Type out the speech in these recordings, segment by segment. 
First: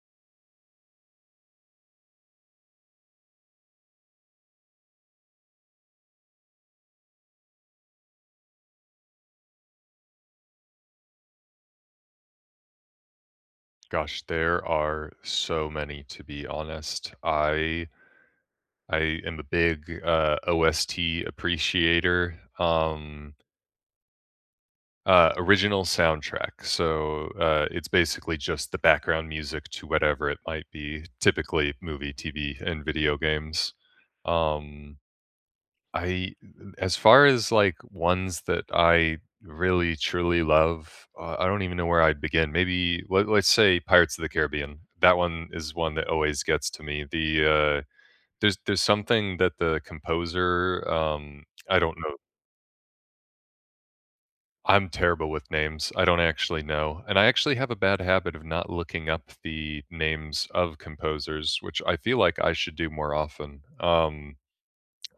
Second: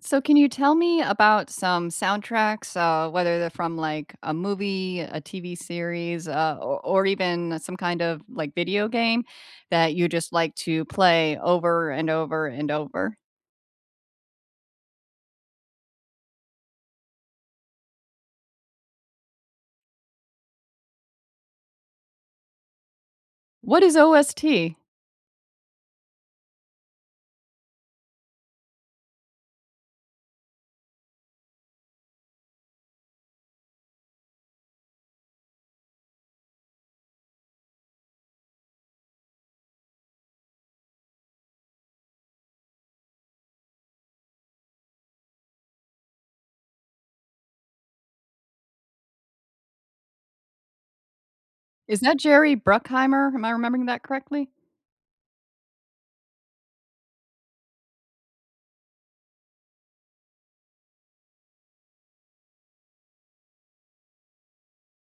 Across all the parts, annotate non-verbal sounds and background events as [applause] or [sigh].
So can you tell me about some soundtracks, whether they're from like a movie, a TV series, or even some kind of like video game that you just like to play over and over and over? Gosh, there are so many to be honest. I am a big OST appreciator. What is OST? Original soundtrack. So it's basically just the background music to whatever it might be, typically movie, TV, and video games. Um, I As far as, like, ones that I really truly love, I don't even know where I'd begin. Maybe let's say Pirates of the Caribbean. That one is one that always gets to me. There's something that the composer. I don't Is know. that Jerry Bruckheimer? Am I remembering that correctly? I'm terrible with names. I don't actually know, and I actually have a bad habit of not looking up the names of composers, which I feel like I should do more often. Um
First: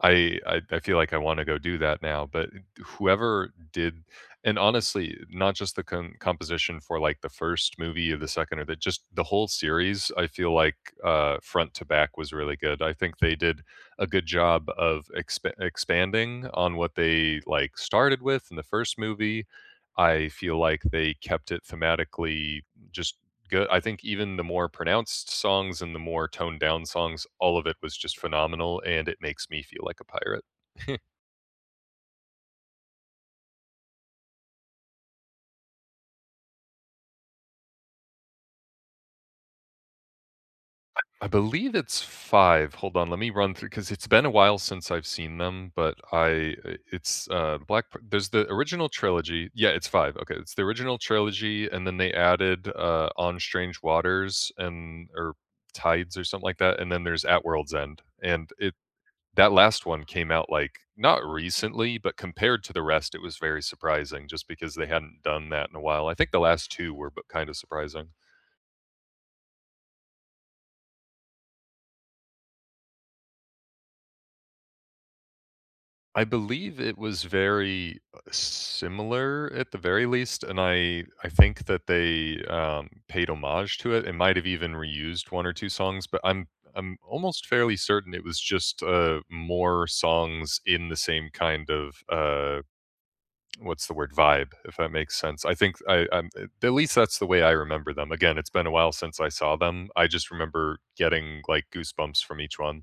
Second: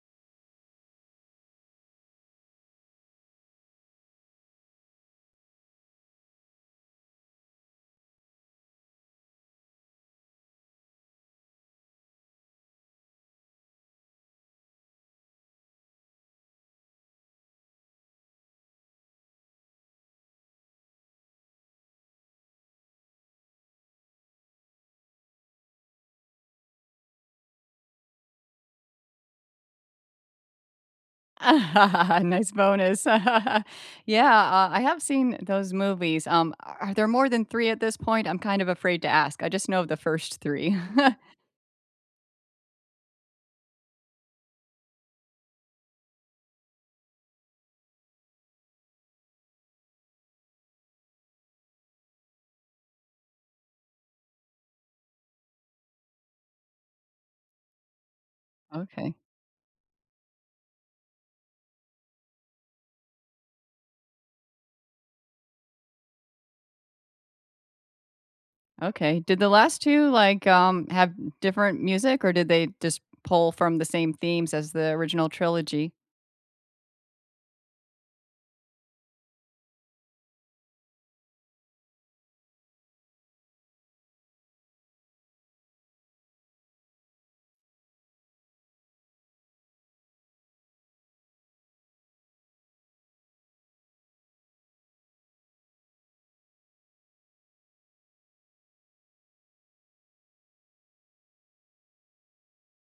I I I feel like I wanna go do that now, but whoever did. And honestly, not just the composition for, like, the first movie or the second or the just the whole series, I feel like, front to back was really good. I think they did a good job of expanding on what they, like, started with in the first movie. I feel like they kept it thematically just good. I think even the more pronounced songs and the more toned down songs, all of it was just phenomenal, and it makes me feel like a pirate. [laughs] [laughs] Nice bonus. [laughs] Yeah, I have seen those movies. Are there more than three at this point? I'm kind of afraid to ask. I just know of the first three. I believe it's five. Hold on, let me run through because 'cause it's been a while since I've seen them, but I it's, the Black P there's the original trilogy, yeah, it's five, okay, it's the original trilogy, and then they added, On Strange Waters, and or Tides or something like that, and then there's At World's End, and it [laughs] Okay. That last one came out, like, not recently, but compared to the rest, it was very surprising just because they hadn't done that in a while. I think the last two were b kinda surprising. Okay. Did the last two, like, have different music, or did they just pull from the same themes as the original trilogy? I believe it was very, similar at the very least, and I think that they, paid homage to it and might have even reused one or two songs, but I'm almost fairly certain it was just, more songs in the same kind of, what's the word, vibe, if that makes sense. I think I'm, at least that's the way I remember them. Again, it's been a while since I saw them. I just remember getting like goosebumps from each one.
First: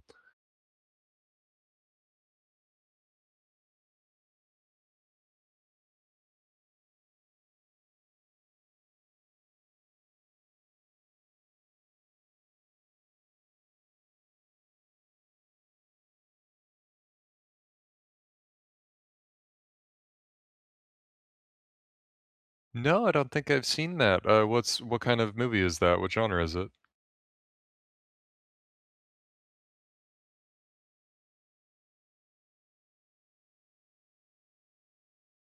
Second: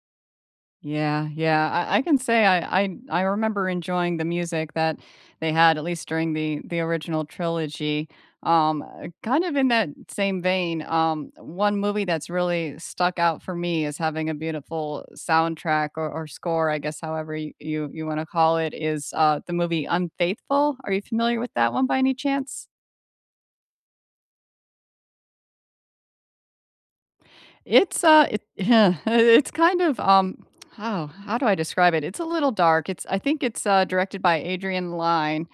Yeah, yeah. I can say I remember enjoying the music that they had, at least during the original trilogy. Kind of in that same vein, one movie that's really stuck out for me as having a beautiful soundtrack or score, I guess, however y you you wanna call it, is, the movie Unfaithful. Are you familiar with that one by any chance? No, I don't think I've seen that. What's, what kind of movie is that? What genre is it? It's, it [laughs] it's kind of, oh, how do I describe it? It's a little dark. It's I think it's, directed by Adrian Lyne,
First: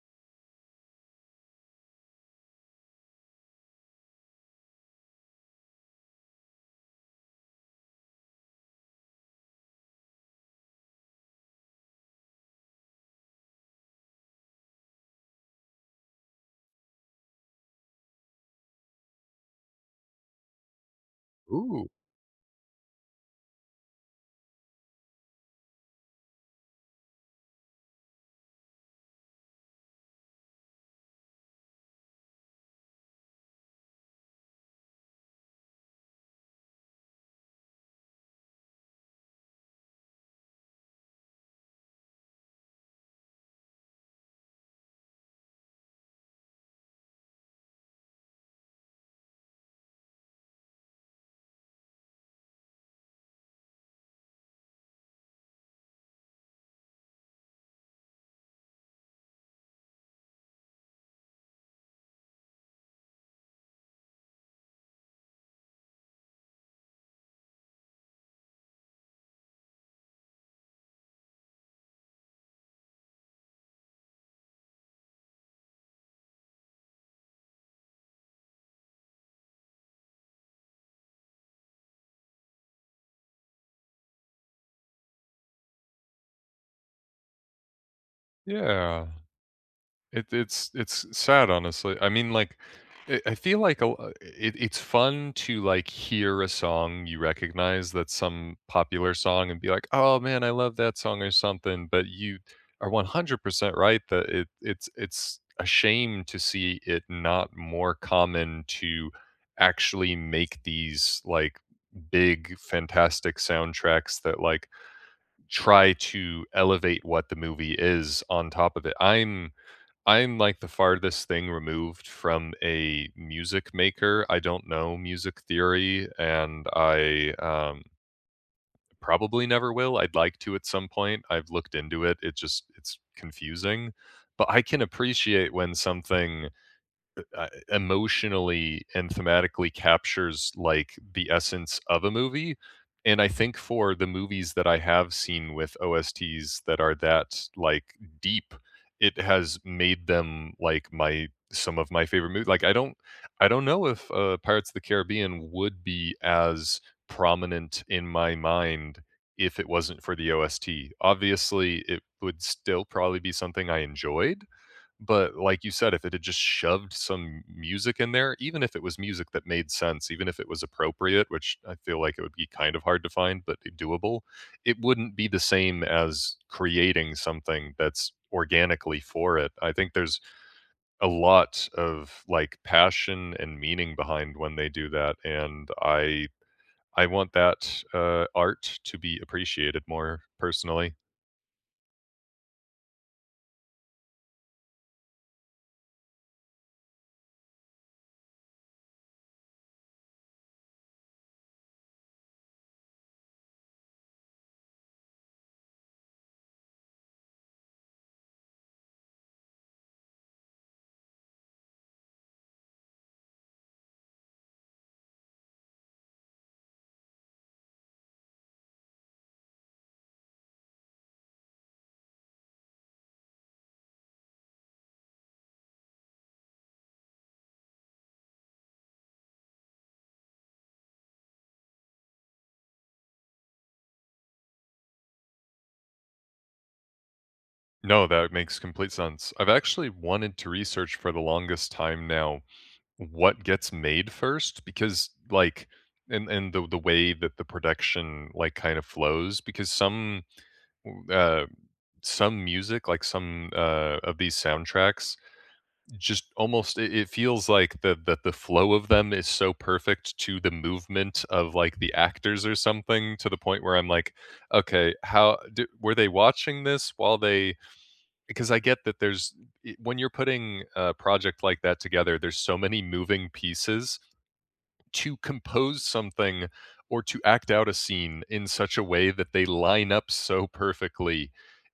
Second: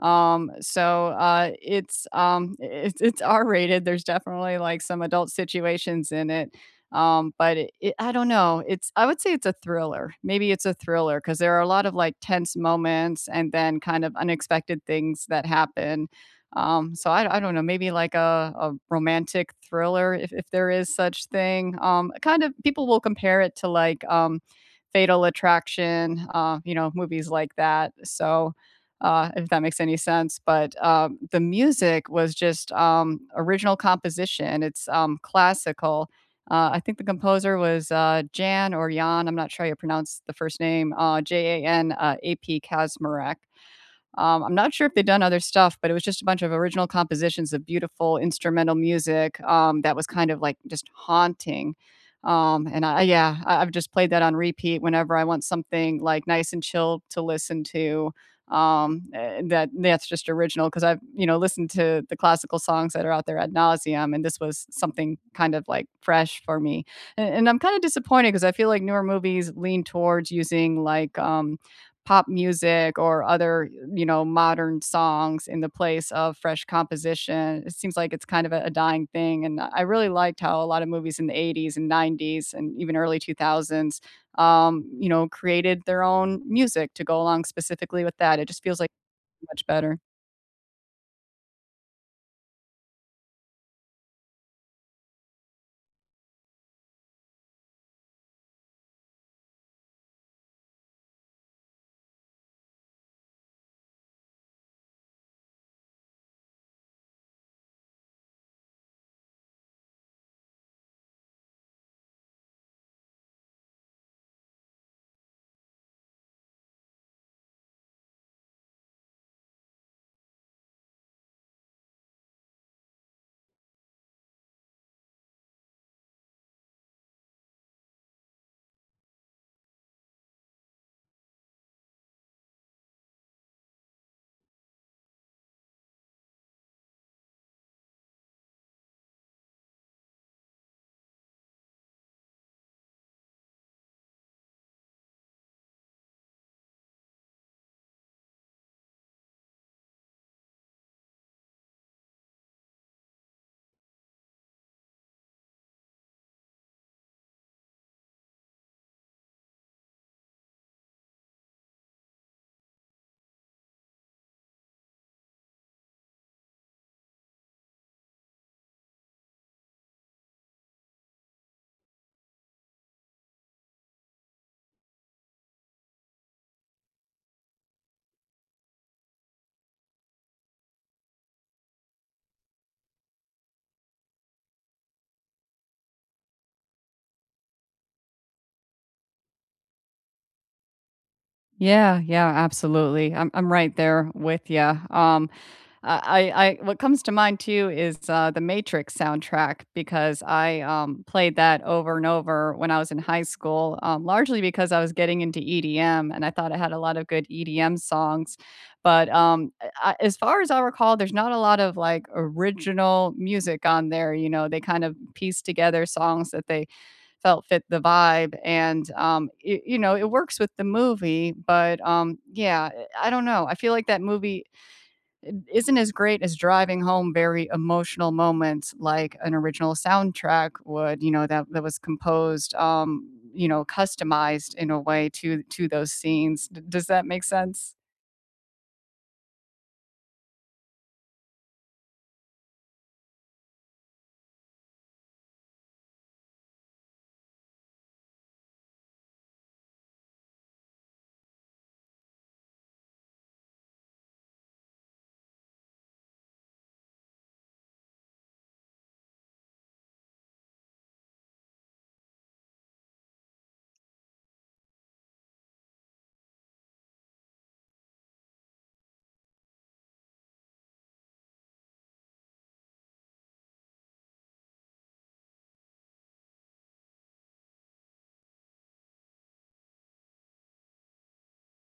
it's, it's R-rated. There's definitely, like, some adult situations in it, but it I don't know, it's I would say it's a thriller. Maybe it's a thriller because there are a lot of, like, tense moments and then kind of unexpected things that happen, so I don't know, maybe like a romantic thriller if there is such thing. Ooh, Um, kind of people will compare it to, like, Fatal Attraction, you know, movies like that, so if that makes any sense. But the music was just original composition. It's classical. I think the composer was Jan or Jan. I'm not sure how you pronounce the first name. Jan A P Kazmarek. I'm not sure if they've done other stuff, but it was just a bunch of original compositions of beautiful instrumental music that was kind of like just haunting. And I, yeah, I've just played that on repeat whenever I want something like nice and chill to listen to. Eh, that that's just original because I've you know listened to the classical songs that are out there ad nauseum, and this was something kind of like fresh for me. And I'm kind of disappointed because I feel like newer movies lean towards using like pop music or other, you know, modern songs in the place of fresh composition. It seems like it's kind of a dying thing. And I really liked how a lot of movies in the 80s and 90s and even early 2000s, you know, created their own music to go along specifically with that. It just feels like yeah. much better. It it's sad, honestly. I feel like a l it it's fun to, like, hear a song you recognize that's some popular song and be like, "Oh, man, I love that song," or something, but you are 100% right that it's a shame to see it not more common to actually make these, like, big, fantastic soundtracks that, like, try to elevate what the movie is on top of it. I'm like the farthest thing removed from a music maker. I don't know music theory, and I probably never will. I'd like to at some point. I've looked into it. It just it's confusing, but I can appreciate when something emotionally and thematically captures like the essence of a movie. And I think for the movies that I have seen with OSTs that are that like deep, it has made them like my some of my favorite movies. Like I don't know if Pirates of the Caribbean would be as prominent in my mind if it wasn't for the OST. Obviously, it would still probably be something I enjoyed, but like you said, if it had just shoved some music in there, even if it was music that made sense, even if it was appropriate, which I feel like it would be kind of hard to find, but doable, it wouldn't be the same as creating something that's organically for it. I think there's a lot of like passion and meaning behind when they do that. And I want that art to be appreciated more personally. Yeah, yeah, absolutely. I'm right there with you. What comes to mind too is the Matrix soundtrack because I played that over and over when I was in high school, largely because I was getting into EDM and I thought it had a lot of good EDM songs. But I, as far as I recall, there's not a lot of like original music on there. You know, they kind of piece together songs that they felt fit the vibe and you know it works with the movie but yeah eh, I don't know I feel like that movie eh, isn't as great as driving home very emotional moments like an original soundtrack would. You know, that was composed you know customized in a way to those scenes. Does that make sense? No, that makes complete sense. I've actually wanted to research for the longest time now what gets made first. Because like, and the way that the production like kind of flows, because uh some music, like some of these soundtracks just almost, it feels like the that the flow of them is so perfect to the movement of like the actors or something to the point where I'm like, okay, how d were they watching this while they, because I get that there's, when you're putting a project like that together there's so many moving pieces. To compose something or to act out a scene in such a way that they line up so perfectly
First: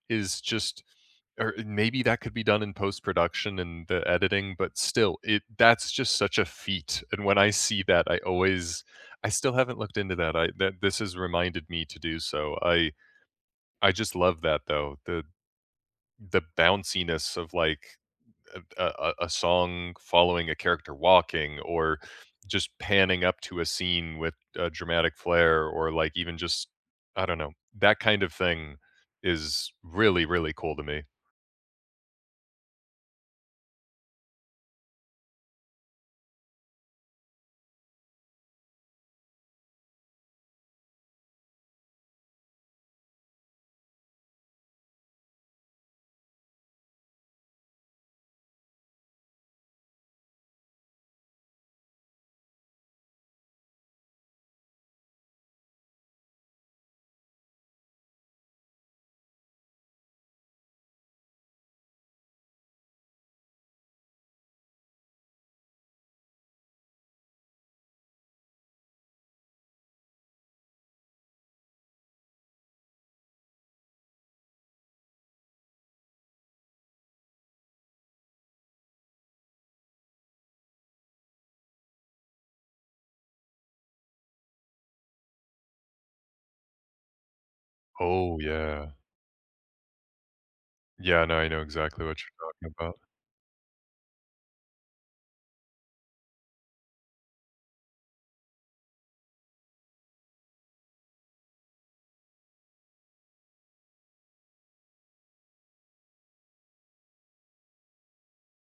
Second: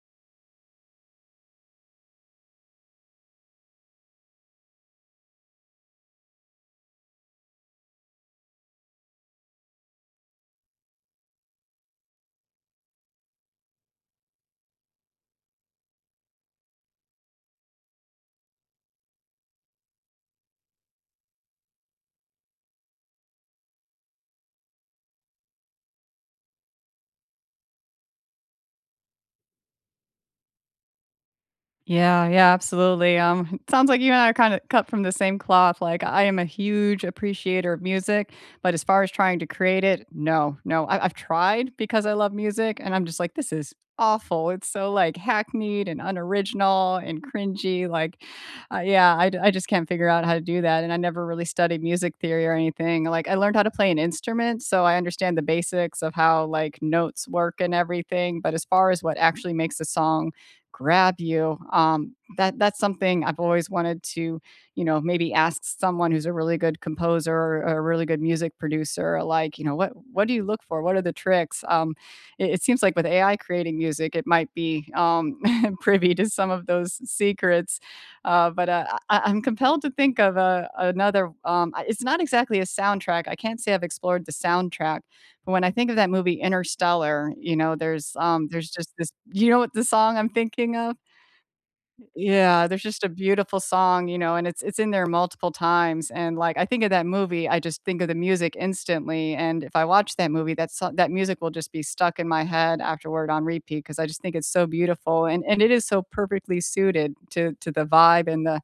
is just, or maybe that could be done in post-production and the editing, but still, it that's just such a feat, and when I see that, I always, I still haven't looked into that, I that this has reminded me to do so. I just love that, though, the bounciness of, like, a song following a character walking or just panning up to a scene with a dramatic flair, or like even just, I don't know, that kind of thing is really, really cool to me. Yeah, yeah, absolutely. [laughs] It sounds like you and I are kind of cut from the same cloth. Like I am a huge appreciator of music, but as far as trying to create it, no, no. I've tried because I love music, and I'm just like, this is awful. It's so like hackneyed and unoriginal and cringy. Like, yeah, I just can't figure out how to do that. And I never really studied music theory or anything. Like I learned how to play an instrument, so I understand the basics of how like notes work and everything. But as far as what actually makes a song grab you. That's something I've always wanted to, you know, maybe ask someone who's a really good composer or a really good music producer, like, you know, what do you look for? What are the tricks? It seems like with AI creating music, it might be [laughs] privy to some of those secrets. But I, I'm compelled to think of another. It's not exactly a soundtrack. I can't say I've explored the soundtrack, when I think of that movie Interstellar, you know, Oh there's yeah. just this you know what the song I'm thinking of? Yeah, no, I know exactly what you're Yeah, talking there's about. just a beautiful song, you know, and it's in there multiple times, and, like, I think of that movie, I just think of the music instantly, and if I watch that movie, that so that music will just be stuck in my head afterward on repeat because I just think it's so beautiful, and it is so perfectly suited to the vibe and the,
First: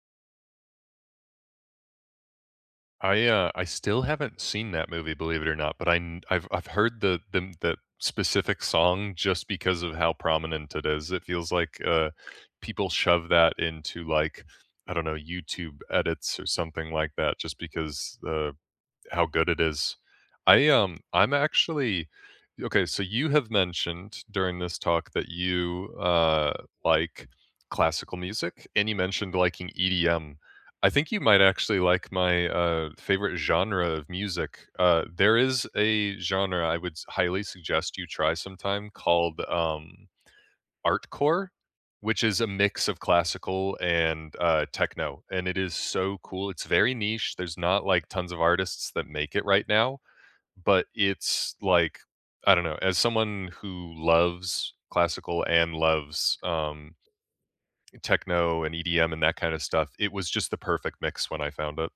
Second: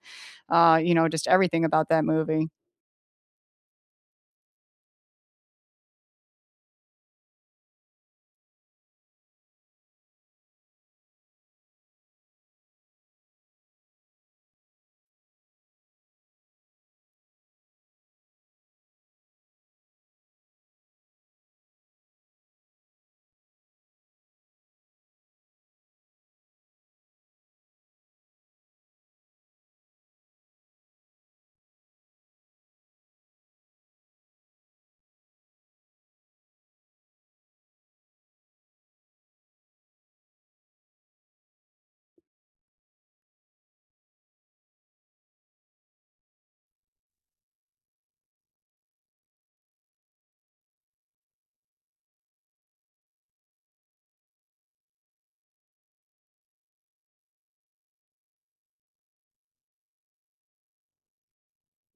you know, just everything about that movie. I still haven't seen that movie, believe it or not, but I kn I've heard the the specific song just because of how prominent it is. It feels like, people shove that into, like, I don't know, YouTube edits or something like that just because, how good it is. I, I'm actually Okay, so you have mentioned during this talk that you, like classical music, and you mentioned liking EDM. I think you might actually like my, favorite genre of music. There is a genre I would s highly suggest you try sometime called, Artcore, which is a mix of classical and, techno, and it is so cool. It's very niche. There's not, like, tons of artists that make it right now, but it's, like, I don't know, as someone who loves classical and loves, techno and EDM and that kind of stuff, it was just the perfect mix when I found it.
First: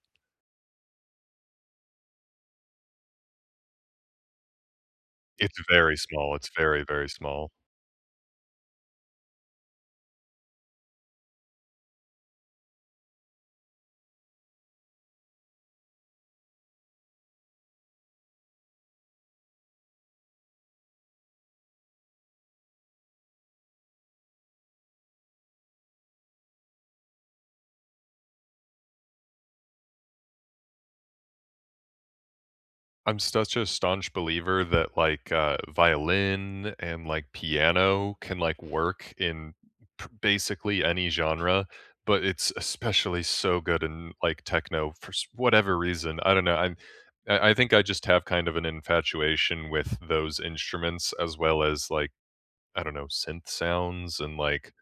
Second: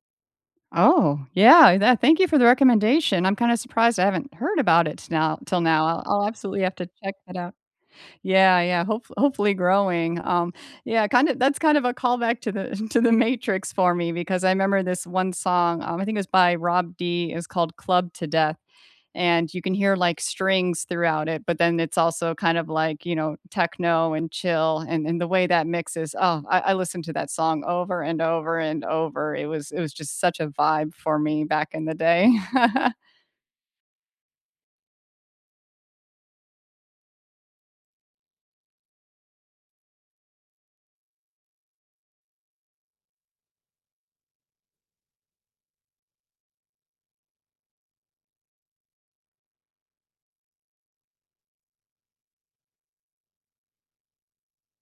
Oh, yeah, that thank you for the recommendation. I'm kinda surprised I haven't heard about it now It's till now. very I'll small. It's absolutely have very, to very check that small. out. Yeah, yeah, hope hopefully growing. Yeah, kind of that's kind of a callback to the [laughs] to The Matrix for me because I remember this one song, I think it was by Rob D, it was called Club to Death and you can hear, like, strings throughout it, but then it's also kind of like, you know, techno and chill, and the way that mixes oh, I listened to that song over and over and over. It was just such a vibe for me back in the day. [laughs] I'm such a staunch believer that like violin and like piano can like work in basically any genre, but it's especially so good in like techno for whatever reason. I don't know. I think I just have kind of an infatuation with those instruments, as well as like, I don't know, synth sounds and like,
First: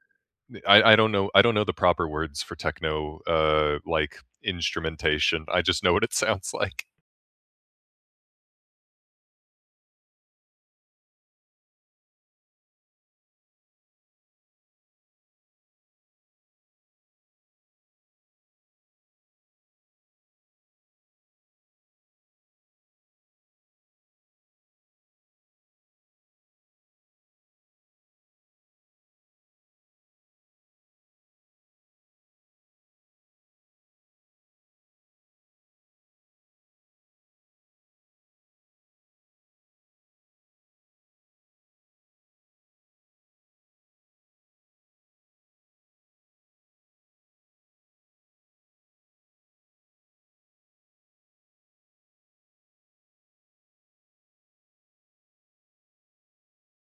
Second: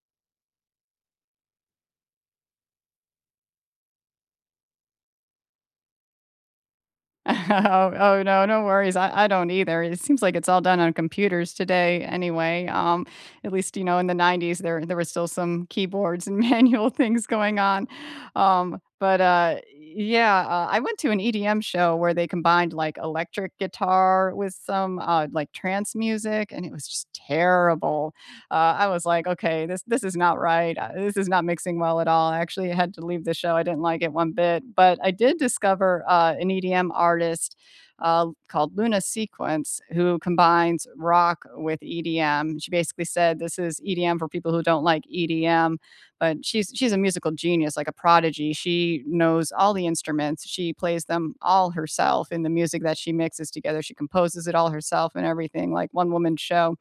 I don't know, I don't know the proper words for techno, like, instrumentation. I just know what it [laughs] sounds like. [laughs] Oh, oh, no, no worries. I don't either. It seems like it's all done on computers today anyway. At least, you know, in the 90s, there was still some keyboards and [laughs] manual things going on. But yeah, I went to an EDM show where they combined like electric guitar with some like trance music, and it was just terrible. I was like, "Okay, this is not right. This is not mixing well at all." I actually had to leave the show. I didn't like it one bit, but I did discover an EDM artist called Luna Sequence, who combines rock with EDM. She basically said this is EDM for people who don't like EDM, but she's a musical genius, like a prodigy. She knows all the instruments. She plays them all herself in the music that she mixes together. She composes it all herself and everything, like one woman show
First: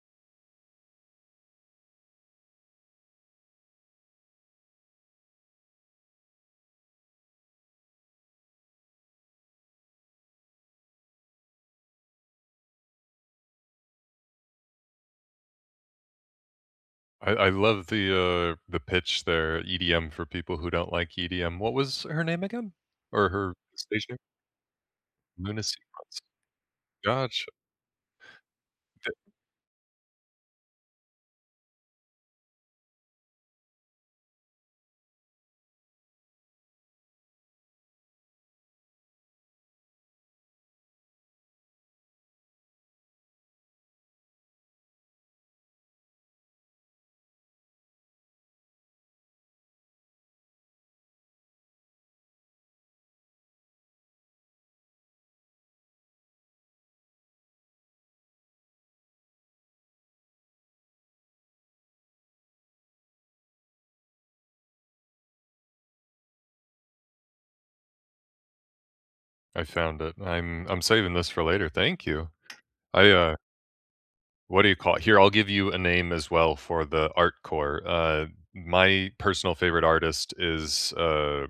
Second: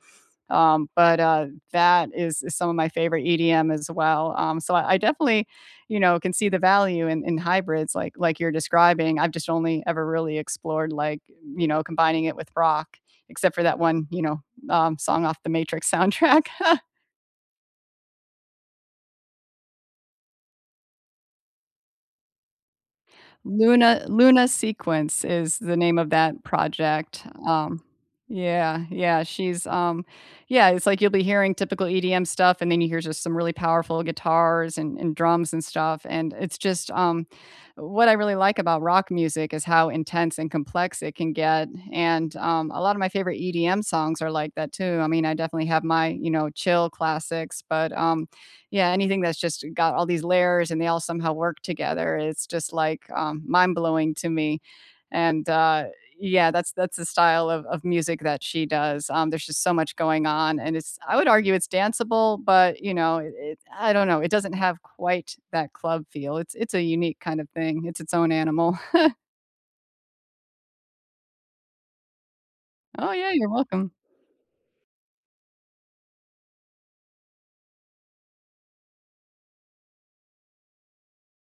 but, that is some of my favorite EDM as well. So I definitely, you know, can see the value in hybrids like you're describing. I've just only ever really explored, like, you know, combining it with rock, except for that one, you know, song off the Matrix soundtrack. [laughs] I love the pitch there, EDM for people who don't like EDM. What was her name again? Or her stage name? Luna Sequence is Luna the name of Sequence. that project, Gotcha. Yeah, yeah, she's, yeah, it's like you'll be hearing typical EDM stuff, and then you hear just some really powerful guitars and drums and stuff, and it's just, what I really like about rock music is how intense and complex it can get, and, a lot of my favorite EDM songs are like that too. I mean, I definitely have my, you know, chill classics, but, yeah, anything that's just got all these layers and they all somehow work together, it's just, like, mind-blowing to me, and, yeah, that's the style of music that she does, there's just so much going on, and it's I would argue it's danceable, but, you know, it I don't know, it doesn't have quite that club feel, it's a unique kind of thing, it's its own animal. [laughs] I found it. I'm saving this for later. Thank you. I, Oh, yeah, uh you're welcome. What do you call it? Here, I'll give you a name as well for the art core. My personal favorite artist is,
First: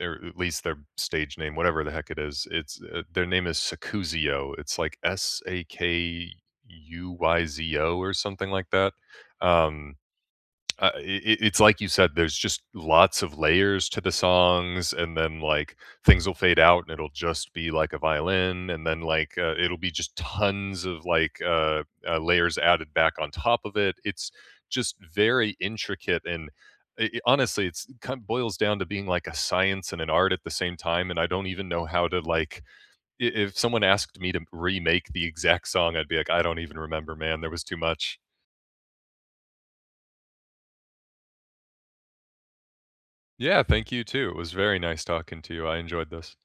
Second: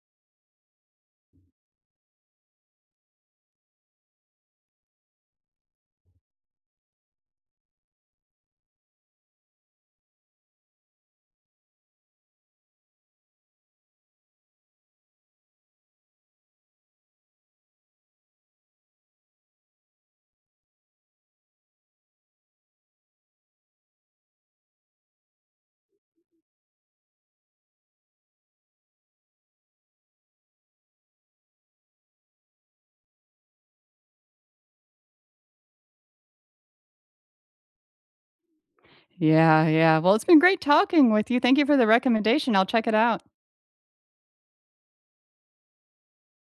or at least their stage name, whatever the heck it is. It's Their name is Sakuzio. It's like Sakuyzo or something like that. Um, I It's like you said, there's just lots of layers to the songs, and then, like, things will fade out, and it'll just be, like, a violin, and then, like, it'll be just tons of, like, layers added back on top of it. It's just very intricate, and I honestly, it's kind of boils down to being, like, a science and an art at the same time, and I don't even know how to, like I if someone asked me to remake the exact song, I'd be like, "I don't even remember, man. There was too much." Yeah, yeah, well, it's been great talking with you, thank you for the recommendation, I'll check it out. Yeah, thank you too. It was very nice talking to you. I enjoyed this.